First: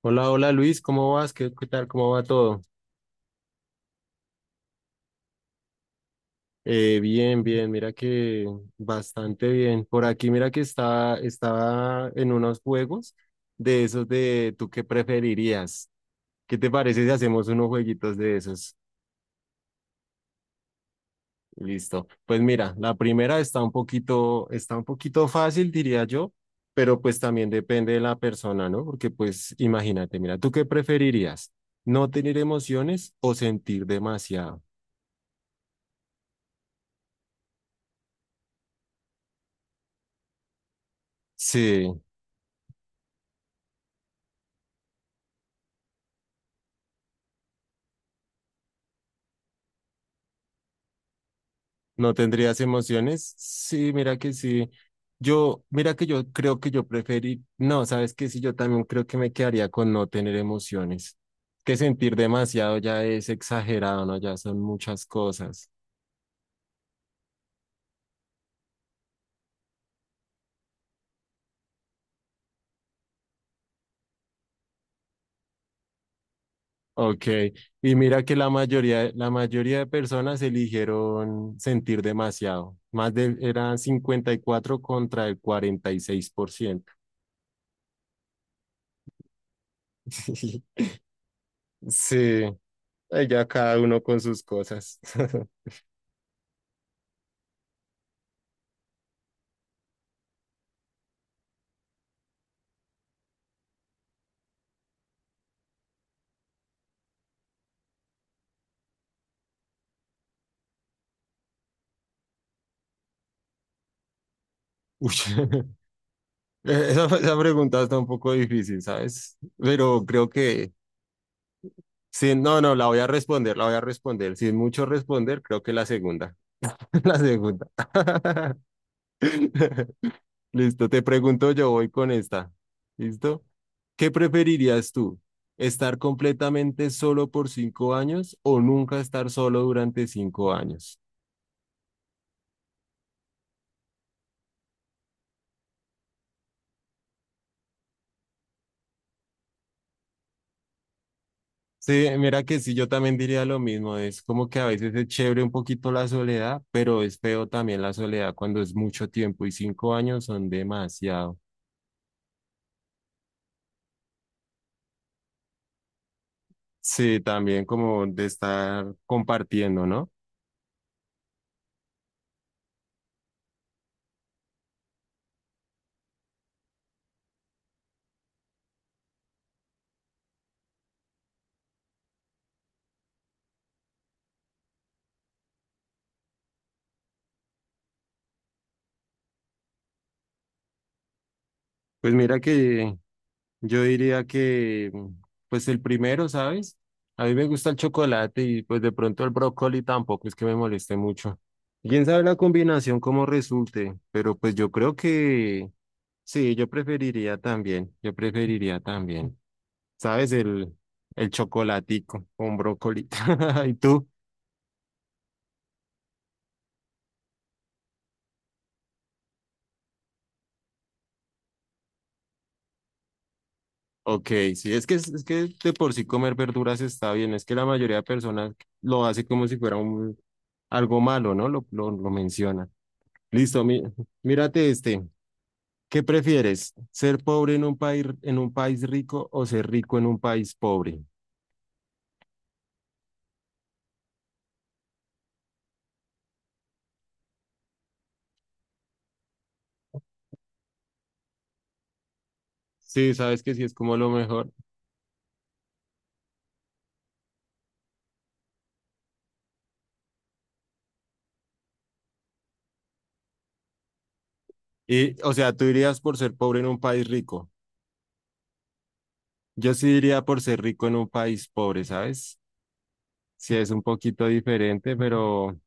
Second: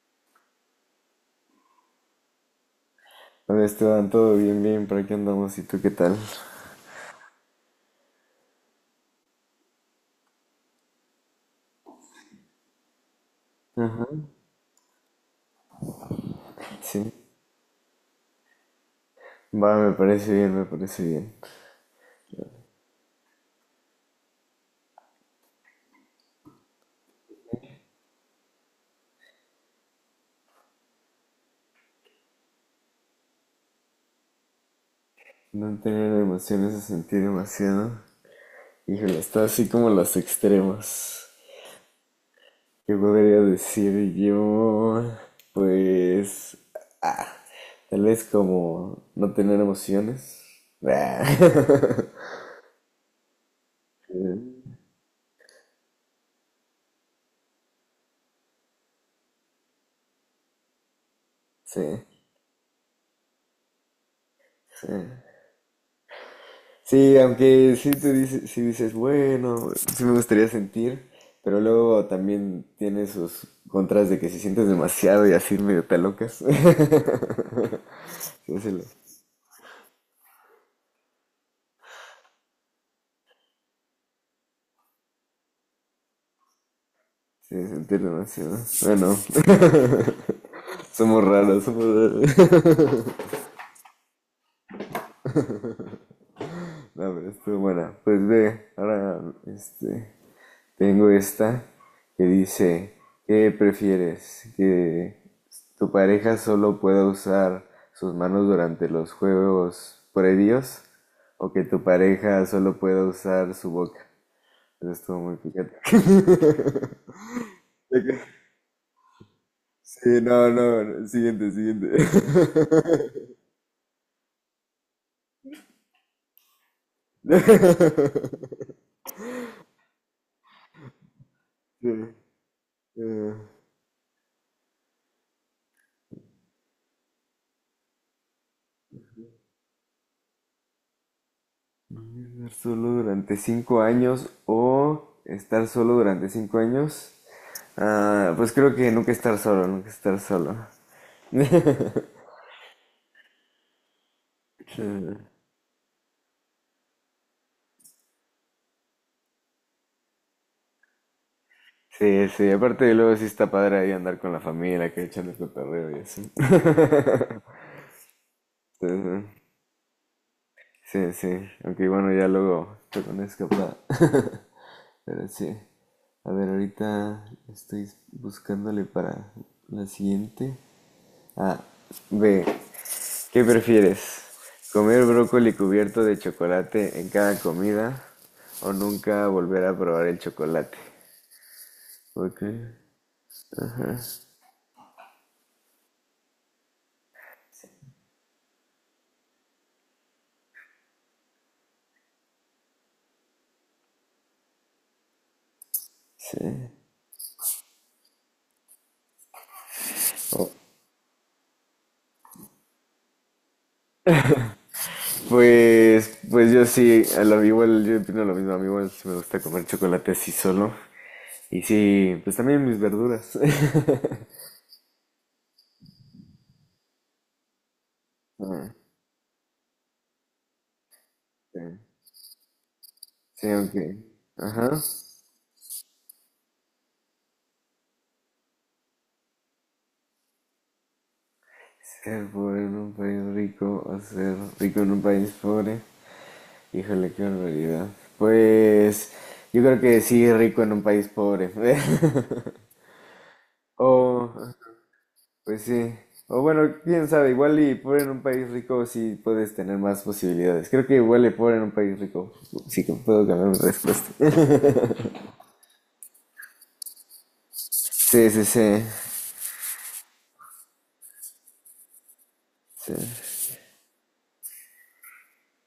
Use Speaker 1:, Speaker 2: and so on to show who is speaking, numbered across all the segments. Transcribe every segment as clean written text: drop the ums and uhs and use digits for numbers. Speaker 1: Hola, hola Luis, ¿cómo vas? ¿Qué tal? ¿Cómo va todo?
Speaker 2: Hola Esteban, todo bien, bien, por aquí andamos, ¿y tú qué tal?
Speaker 1: Bien, bien, mira que bastante bien. Por aquí, mira que estaba en unos juegos de esos de ¿tú qué preferirías? ¿Qué te parece si
Speaker 2: Sí,
Speaker 1: hacemos unos jueguitos de esos?
Speaker 2: va, me parece bien, me parece bien.
Speaker 1: Listo. Pues mira, la primera está un poquito fácil, diría yo, pero pues también depende de la persona, ¿no? Porque pues imagínate, mira, ¿tú qué preferirías? ¿No tener emociones o sentir demasiado?
Speaker 2: No tener emociones a sentir demasiado. Híjole, está así como los extremos.
Speaker 1: Sí.
Speaker 2: ¿Qué podría decir yo? Pues, ah, tal vez como no tener emociones. Ah.
Speaker 1: ¿No tendrías emociones? Sí, mira que sí. Yo, mira que yo creo que yo preferí, no, sabes que sí, yo también creo que me quedaría con no tener emociones. Que
Speaker 2: Sí,
Speaker 1: sentir demasiado ya es exagerado, ¿no? Ya son
Speaker 2: sí.
Speaker 1: muchas cosas.
Speaker 2: Sí, aunque sí dices, bueno, sí me gustaría sentir, pero luego también tiene sus contras de que si sientes demasiado y así medio te locas.
Speaker 1: Ok, y mira que la
Speaker 2: Sí, sí,
Speaker 1: mayoría, la mayoría de personas eligieron sentir demasiado. Más de, eran 54 contra el 46%.
Speaker 2: sí, sentir demasiado. Bueno, somos raros, somos
Speaker 1: Sí,
Speaker 2: raros.
Speaker 1: ahí ya cada uno con sus cosas.
Speaker 2: No, pero estuvo buena. Pues ve, ahora, este, tengo esta que dice, ¿qué prefieres? ¿Que tu pareja solo pueda usar sus manos durante los juegos previos? ¿O que tu pareja solo pueda usar su boca? Eso
Speaker 1: Uy.
Speaker 2: estuvo muy picante.
Speaker 1: Esa pregunta está un poco difícil, ¿sabes? Pero
Speaker 2: Sí,
Speaker 1: creo
Speaker 2: no,
Speaker 1: que,
Speaker 2: no, no, siguiente, siguiente.
Speaker 1: sí, no, no, la voy a responder, la voy a responder. Sin mucho responder, creo que la segunda. La segunda. Listo, te pregunto yo,
Speaker 2: Sí,
Speaker 1: voy con esta.
Speaker 2: eh,
Speaker 1: ¿Listo? ¿Qué preferirías tú? ¿Estar completamente solo por 5 años o nunca estar solo durante 5 años?
Speaker 2: estar solo durante 5 años o estar solo durante 5 años. Ah, pues creo que nunca estar solo, nunca estar solo.
Speaker 1: Sí, mira que sí, yo también diría lo mismo. Es como que a veces es chévere un poquito la soledad, pero es feo también la soledad cuando es mucho tiempo y 5 años son demasiado.
Speaker 2: Sí, sí, aparte luego sí está padre ahí andar con la familia, que echando el cotorreo y así.
Speaker 1: Sí, también como de estar
Speaker 2: Entonces,
Speaker 1: compartiendo, ¿no?
Speaker 2: sí, sí, sí, aunque bueno, ya luego te una escapada. Pero sí, a ver, ahorita estoy buscándole para la siguiente. Ah, B, ¿qué prefieres? ¿Comer brócoli cubierto de chocolate en cada comida o nunca volver a probar el chocolate?
Speaker 1: Pues mira
Speaker 2: Okay.
Speaker 1: que yo diría que, pues el primero, ¿sabes? A mí me gusta el chocolate y pues de pronto el brócoli tampoco es que me moleste mucho. ¿Quién sabe la combinación cómo resulte? Pero pues yo creo que
Speaker 2: Sí.
Speaker 1: sí, yo preferiría también, ¿sabes?
Speaker 2: Oh.
Speaker 1: El chocolatico con brócoli. ¿Y tú?
Speaker 2: Pues yo sí, igual yo opino lo mismo, a mí igual sí me gusta comer chocolate así solo. Y sí, pues también mis verduras.
Speaker 1: Ok, sí, es que de por sí comer verduras está bien, es que la mayoría de personas
Speaker 2: Ah,
Speaker 1: lo hace como si fuera un, algo malo, ¿no?
Speaker 2: sí,
Speaker 1: Lo menciona.
Speaker 2: sí,
Speaker 1: Listo,
Speaker 2: aunque.
Speaker 1: mírate
Speaker 2: Ajá.
Speaker 1: este. ¿Qué prefieres? ¿Ser pobre en un país rico o ser rico en un país pobre?
Speaker 2: Ser pobre en un país rico o ser rico en un país pobre. Híjole, qué barbaridad. Pues yo creo que sí, rico en un país pobre.
Speaker 1: Sí, sabes que sí es como lo
Speaker 2: O,
Speaker 1: mejor.
Speaker 2: pues sí. O bueno, quién sabe, igual y pobre en un país rico sí puedes tener más posibilidades. Creo que igual y pobre en un país rico. Sí que puedo cambiar mi respuesta.
Speaker 1: Y, o sea, tú irías por ser pobre en un país rico.
Speaker 2: Sí, sí, sí.
Speaker 1: Yo sí iría por ser rico en un país pobre, ¿sabes?
Speaker 2: Sí.
Speaker 1: Sí, es un poquito diferente, pero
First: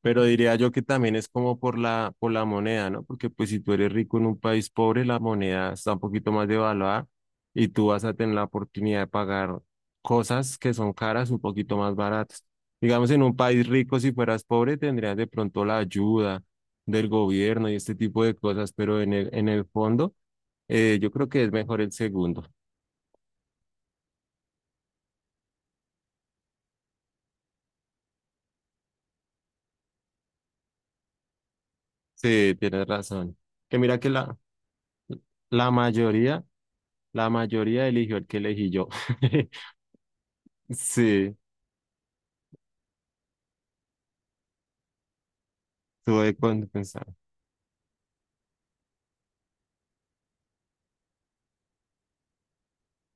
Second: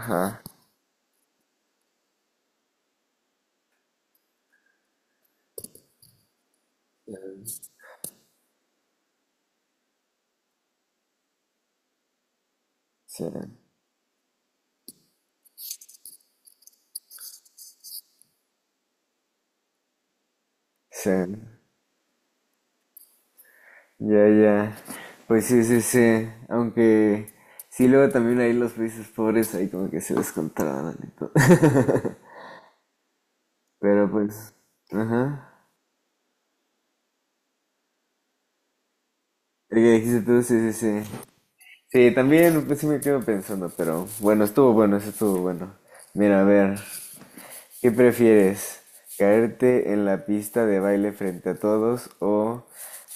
Speaker 1: Pero diría yo que también es como por la moneda, ¿no? Porque pues si tú eres rico en un país pobre, la moneda está un poquito más devaluada y tú vas a tener la oportunidad de pagar cosas que son caras un poquito más baratas. Digamos, en
Speaker 2: Sí.
Speaker 1: un país rico, si fueras pobre, tendrías de pronto la ayuda del gobierno y este tipo de cosas, pero en el fondo, yo
Speaker 2: Sí.
Speaker 1: creo que es mejor el segundo.
Speaker 2: Ya, ya. Pues sí, sí, sí. Aunque sí, luego también ahí los países pobres ahí como que se descontrolan y todo.
Speaker 1: Sí, tienes razón. Que mira que
Speaker 2: Pero pues, ajá.
Speaker 1: la mayoría, la mayoría eligió el que elegí yo.
Speaker 2: El que dijiste tú, sí, sí, sí.
Speaker 1: Sí.
Speaker 2: Sí, también pues sí me quedo pensando, pero bueno, estuvo bueno, eso estuvo bueno.
Speaker 1: Tuve
Speaker 2: Mira, a
Speaker 1: cuando
Speaker 2: ver.
Speaker 1: pensar.
Speaker 2: ¿Qué prefieres? ¿Caerte en la pista de baile frente a todos o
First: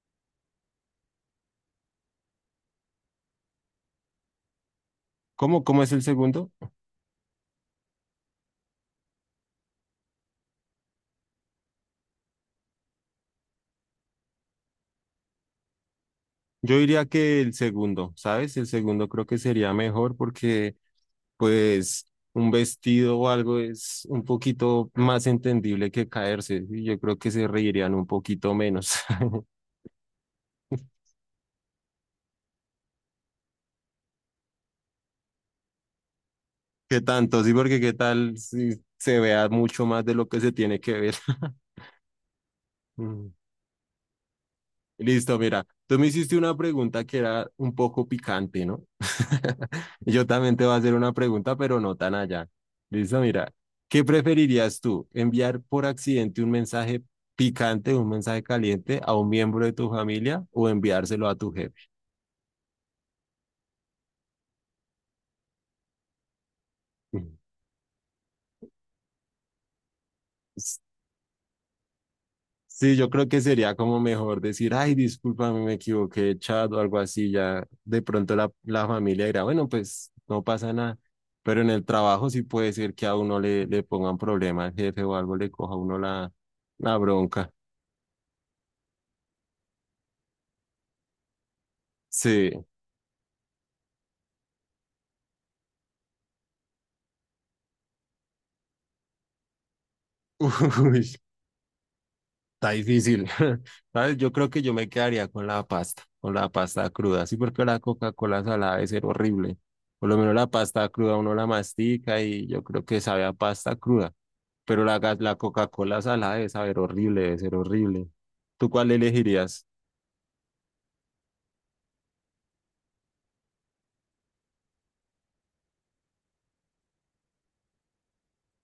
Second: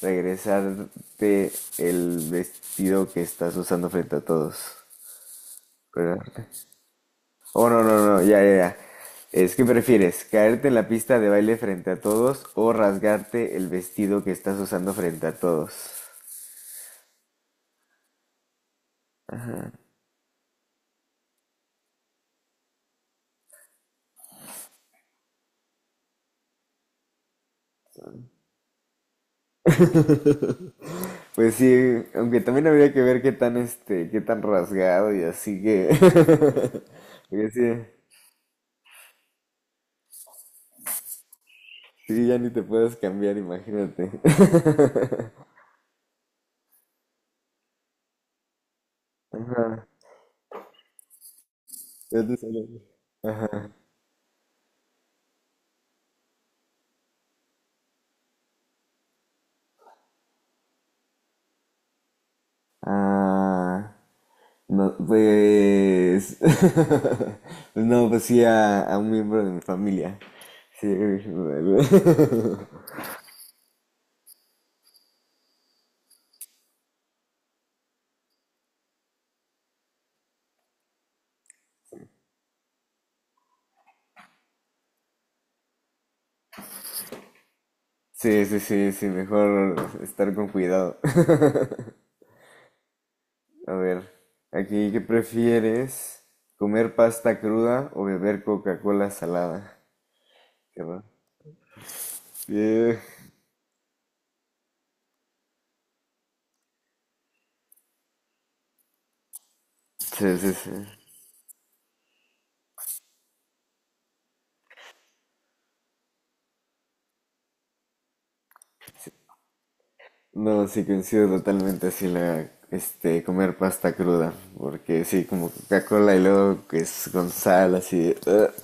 Speaker 2: regresarte el vestido que estás usando frente a todos?
Speaker 1: ¿Cómo es el
Speaker 2: ¿Verdad?
Speaker 1: segundo?
Speaker 2: Oh, no, no, no, ya, ya, ya. Es que prefieres caerte en la pista de baile frente a todos o rasgarte el vestido que estás usando frente a todos.
Speaker 1: Yo diría que el segundo, ¿sabes? El segundo creo que sería mejor porque, pues, un vestido o algo es un poquito más entendible que caerse. Y yo creo que se reirían un poquito menos.
Speaker 2: Pues sí, aunque también habría que ver qué tan este, qué tan rasgado y así que.
Speaker 1: ¿Qué tanto?
Speaker 2: Porque
Speaker 1: Sí,
Speaker 2: sí,
Speaker 1: porque qué tal si se vea mucho más de lo que se tiene que ver.
Speaker 2: sí, ya ni te puedes
Speaker 1: Mm.
Speaker 2: cambiar, imagínate.
Speaker 1: Listo, mira, tú me hiciste una pregunta que era un poco picante, ¿no?
Speaker 2: Ajá.
Speaker 1: Yo también te voy a hacer una pregunta, pero no tan
Speaker 2: Ya te
Speaker 1: allá.
Speaker 2: salió.
Speaker 1: Listo, mira, ¿qué preferirías tú? ¿Enviar por accidente un mensaje picante, un mensaje caliente a un miembro de tu familia o enviárselo a tu jefe?
Speaker 2: Ah, no, pues, pues no, pues sí a, un miembro de mi familia. Sí,
Speaker 1: Sí, yo creo que sería como mejor decir, ay, discúlpame, me equivoqué, chat o algo así. Ya de pronto la familia dirá, bueno, pues no pasa nada. Pero en el trabajo sí puede ser que a uno le, le pongan problema al jefe o algo, le coja a uno la bronca.
Speaker 2: sí, sí, sí, sí, mejor estar con cuidado.
Speaker 1: Sí.
Speaker 2: A ver, aquí, ¿qué prefieres? ¿Comer pasta cruda o beber Coca-Cola salada? Qué raro.
Speaker 1: Uy. Está
Speaker 2: Sí,
Speaker 1: difícil. ¿Sabes? Yo creo que yo me quedaría con la pasta cruda. Sí, porque la Coca-Cola salada debe ser horrible. Por lo menos
Speaker 2: sí,
Speaker 1: la
Speaker 2: sí. Sí.
Speaker 1: pasta cruda uno la mastica y yo creo que sabe a pasta cruda. Pero la, ga- la Coca-Cola salada debe saber horrible, debe ser horrible. ¿Tú cuál elegirías?
Speaker 2: No, sí coincido totalmente así comer pasta cruda, porque sí, como Coca-Cola y luego que es con sal, así.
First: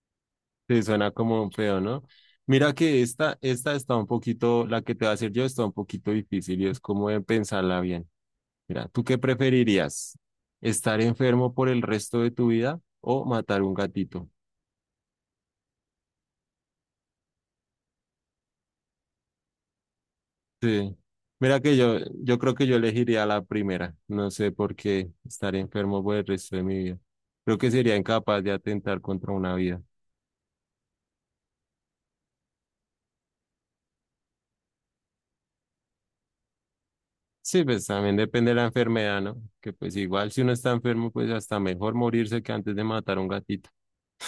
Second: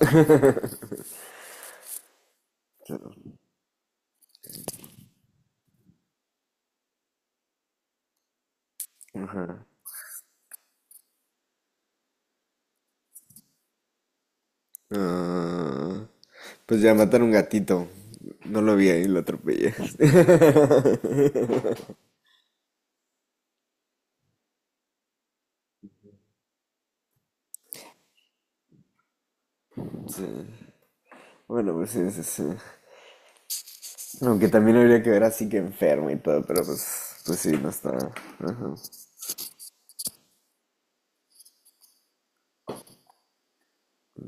Speaker 1: Sí, suena como un feo, ¿no? Mira que esta está un poquito, la que te va a hacer yo está un poquito difícil y es como de pensarla bien. Mira, ¿tú qué preferirías? ¿Estar enfermo por el resto de tu vida o matar un gatito?
Speaker 2: Ah, pues ya matar un gatito, no lo vi ahí, lo atropellé.
Speaker 1: Sí. Mira que yo creo que yo elegiría la primera. No sé por qué estar enfermo por el resto de mi vida. Creo que sería incapaz de atentar contra una vida.
Speaker 2: Sí, bueno, pues sí, sí, sí. Aunque también habría que ver así que enfermo y todo, pero pues, pues sí,
Speaker 1: Sí,
Speaker 2: no
Speaker 1: pues
Speaker 2: está. Ajá.
Speaker 1: también depende de la enfermedad, ¿no? Que pues igual si uno está enfermo, pues hasta mejor morirse que antes de matar a un gatito.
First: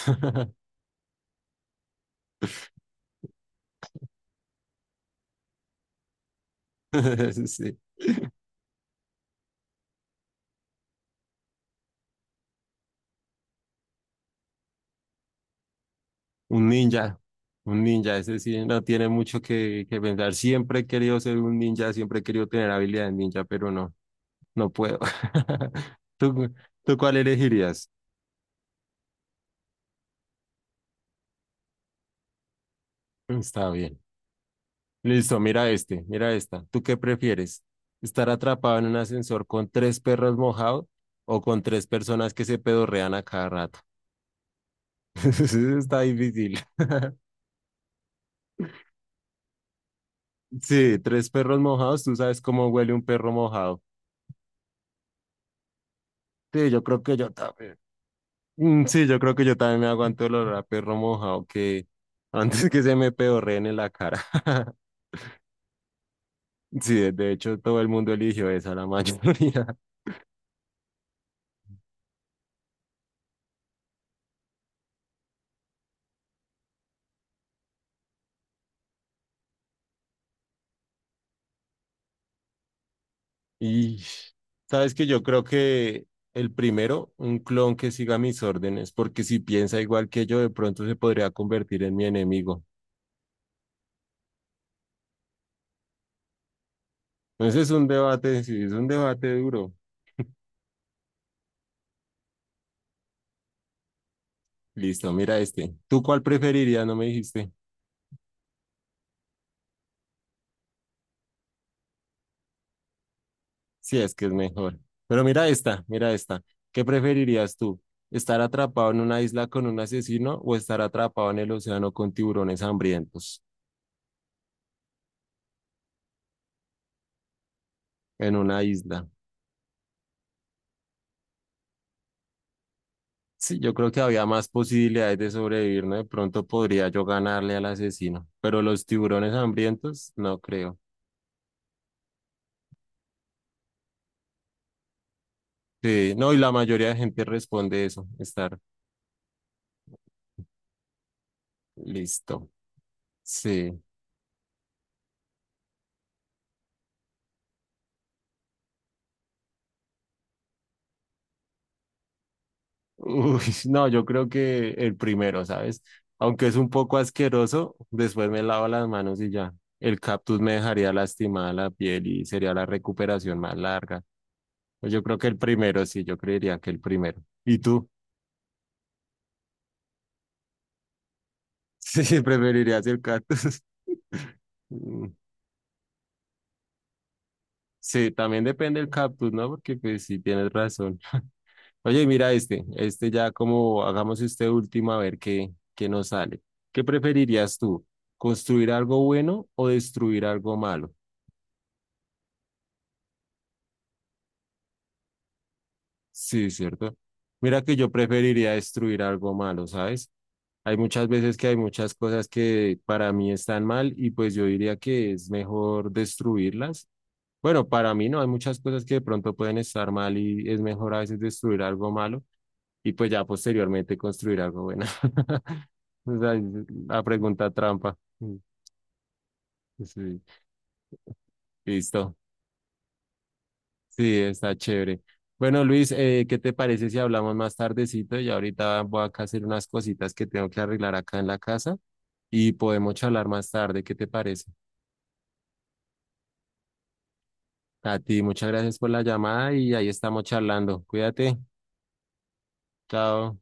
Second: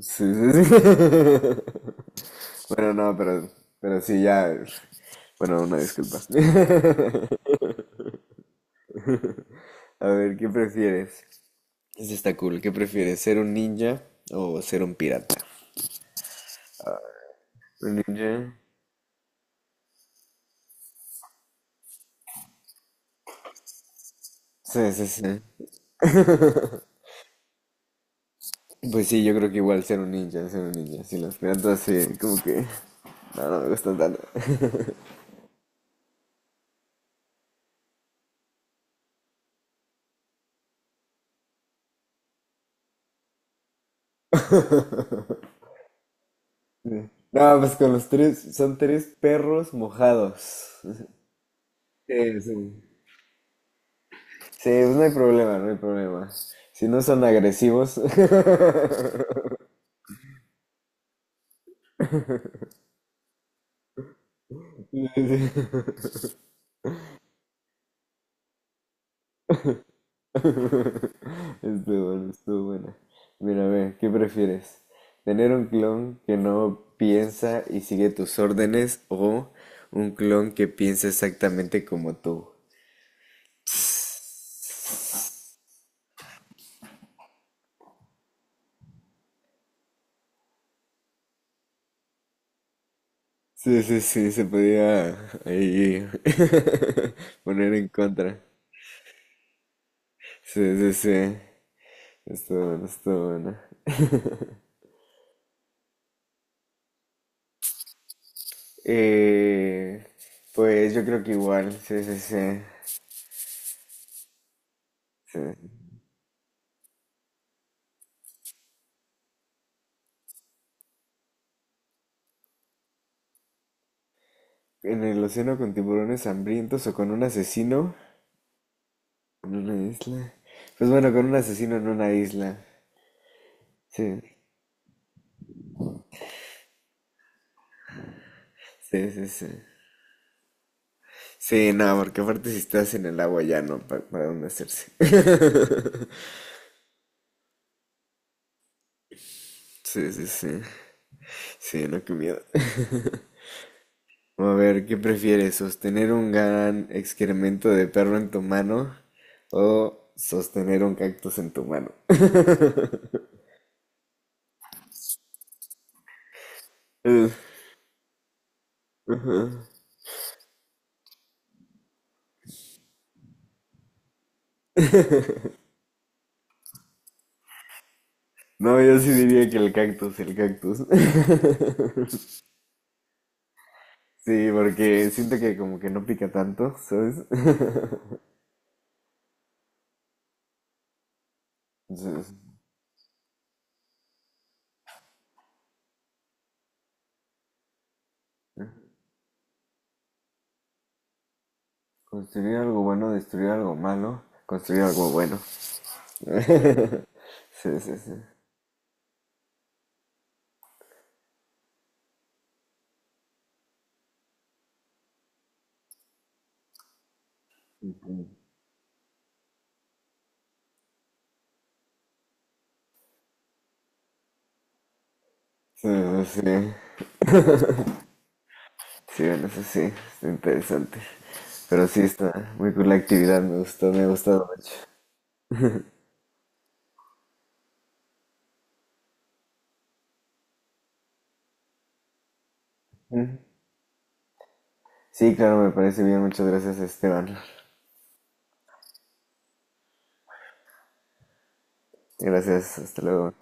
Speaker 2: Sí, sí, sí. Bueno, no, pero sí, ya. Bueno, una disculpa.
Speaker 1: Sí.
Speaker 2: A ver, ¿qué prefieres? Eso está cool. ¿Qué prefieres, ser un ninja o ser un pirata?
Speaker 1: Un ninja, un
Speaker 2: Un
Speaker 1: ninja, ese
Speaker 2: ninja.
Speaker 1: sí no tiene mucho que pensar. Siempre he querido ser un ninja, siempre he querido tener habilidad de ninja, pero no, no
Speaker 2: Sí,
Speaker 1: puedo.
Speaker 2: sí, sí.
Speaker 1: ¿Tú, tú cuál elegirías?
Speaker 2: Pues sí, yo creo que igual ser un ninja, ser un ninja. Sí, los piratas sí, como que... no, no me
Speaker 1: Está
Speaker 2: gustan
Speaker 1: bien.
Speaker 2: tanto.
Speaker 1: Listo, mira este, mira esta. ¿Tú qué prefieres? ¿Estar atrapado en un ascensor con tres perros mojados o con tres personas que se pedorrean a cada rato? Eso está difícil.
Speaker 2: Sí. No, pues con los tres, son tres perros mojados.
Speaker 1: Sí, tres perros mojados, tú sabes
Speaker 2: Sí, sí.
Speaker 1: cómo huele un perro mojado.
Speaker 2: Sí, pues no hay problema, no hay problema.
Speaker 1: Sí, yo
Speaker 2: Si no
Speaker 1: creo que
Speaker 2: son
Speaker 1: yo también.
Speaker 2: agresivos.
Speaker 1: Mm, sí, yo creo que yo también me aguanto el olor a perro mojado que antes que se me pedorreen en la cara.
Speaker 2: Sí, sí.
Speaker 1: Sí, de hecho todo el mundo eligió esa, la mayoría.
Speaker 2: Estuvo bueno, estuvo buena. Mira, a ver, ¿qué prefieres? ¿Tener un clon que no piensa y sigue tus órdenes o un clon que piensa exactamente como tú?
Speaker 1: Y sabes que yo creo que el primero, un clon que siga mis órdenes, porque si piensa igual que yo, de pronto se podría convertir en mi enemigo.
Speaker 2: Sí, sí, sí, se podía ahí
Speaker 1: Entonces es
Speaker 2: poner
Speaker 1: un
Speaker 2: en contra.
Speaker 1: debate, sí, es un debate duro.
Speaker 2: Sí, sí, sí. Estuvo bueno, estuvo bueno.
Speaker 1: Listo, mira este. ¿Tú cuál preferirías? No me dijiste.
Speaker 2: Eh, pues yo creo que igual, sí, sí, sí.
Speaker 1: Sí, es que es mejor. Pero
Speaker 2: Sí.
Speaker 1: mira esta, mira esta. ¿Qué preferirías tú? ¿Estar atrapado en una isla con un asesino o estar atrapado en el océano con tiburones hambrientos
Speaker 2: ¿En el océano con tiburones hambrientos o con un asesino?
Speaker 1: en una isla?
Speaker 2: En una isla. Pues bueno, con un asesino en una isla.
Speaker 1: Sí, yo creo que
Speaker 2: Sí,
Speaker 1: había más posibilidades de sobrevivir, ¿no? De pronto podría yo ganarle al asesino, pero los
Speaker 2: sí, sí,
Speaker 1: tiburones
Speaker 2: sí.
Speaker 1: hambrientos, no creo.
Speaker 2: Sí, no, porque aparte si estás en el agua ya no, para dónde hacerse.
Speaker 1: Sí, no, y la mayoría de gente responde eso, estar
Speaker 2: Sí, sí, sí. Sí, no, qué miedo.
Speaker 1: listo. Sí.
Speaker 2: A ver, ¿qué prefieres? ¿Sostener un gran excremento de perro en tu mano o sostener un cactus en tu mano?
Speaker 1: Uy, no, yo creo que el primero, ¿sabes? Aunque es un poco
Speaker 2: Eh,
Speaker 1: asqueroso, después me lavo las manos y
Speaker 2: ujú.
Speaker 1: ya. El cactus me dejaría lastimada la piel y sería la recuperación más larga. Pues yo creo que el primero, sí, yo creería que el primero. ¿Y tú?
Speaker 2: No, yo sí diría que el cactus, el cactus.
Speaker 1: Sí, preferirías el cactus.
Speaker 2: Sí,
Speaker 1: Mm,
Speaker 2: porque siento que como que no pica tanto, ¿sabes?
Speaker 1: sí, también depende del cactus, ¿no? Porque pues sí, tienes razón. Oye, mira
Speaker 2: Entonces,
Speaker 1: este, este ya como hagamos este último a ver qué nos sale. ¿Qué preferirías tú? ¿Construir algo bueno o destruir algo malo?
Speaker 2: construir algo bueno, destruir algo malo, construir algo bueno.
Speaker 1: Sí, cierto. Mira que
Speaker 2: Sí,
Speaker 1: yo
Speaker 2: sí, sí.
Speaker 1: preferiría destruir algo malo, ¿sabes? Hay muchas veces que hay muchas cosas que para mí están mal y pues yo diría que es mejor destruirlas. Bueno, para mí no, hay muchas cosas que de pronto pueden estar mal y es mejor a veces destruir algo malo y pues ya posteriormente construir algo bueno.
Speaker 2: Sí,
Speaker 1: O
Speaker 2: eso
Speaker 1: sea,
Speaker 2: sí.
Speaker 1: la pregunta trampa. Mm,
Speaker 2: Sí, bueno, eso sí,
Speaker 1: sí,
Speaker 2: está interesante. Pero sí,
Speaker 1: listo.
Speaker 2: está muy cool la actividad, me gustó, me ha
Speaker 1: Sí,
Speaker 2: gustado
Speaker 1: está
Speaker 2: mucho.
Speaker 1: chévere. Bueno, Luis, ¿qué te parece si hablamos más tardecito? Y ahorita voy acá a hacer unas cositas que tengo que arreglar acá en la casa y podemos charlar más tarde. ¿Qué te parece?
Speaker 2: Sí, claro, me parece bien, muchas gracias, Esteban.
Speaker 1: A ti, muchas gracias por la llamada y ahí estamos charlando. Cuídate.
Speaker 2: Gracias, hasta luego.
Speaker 1: Chao.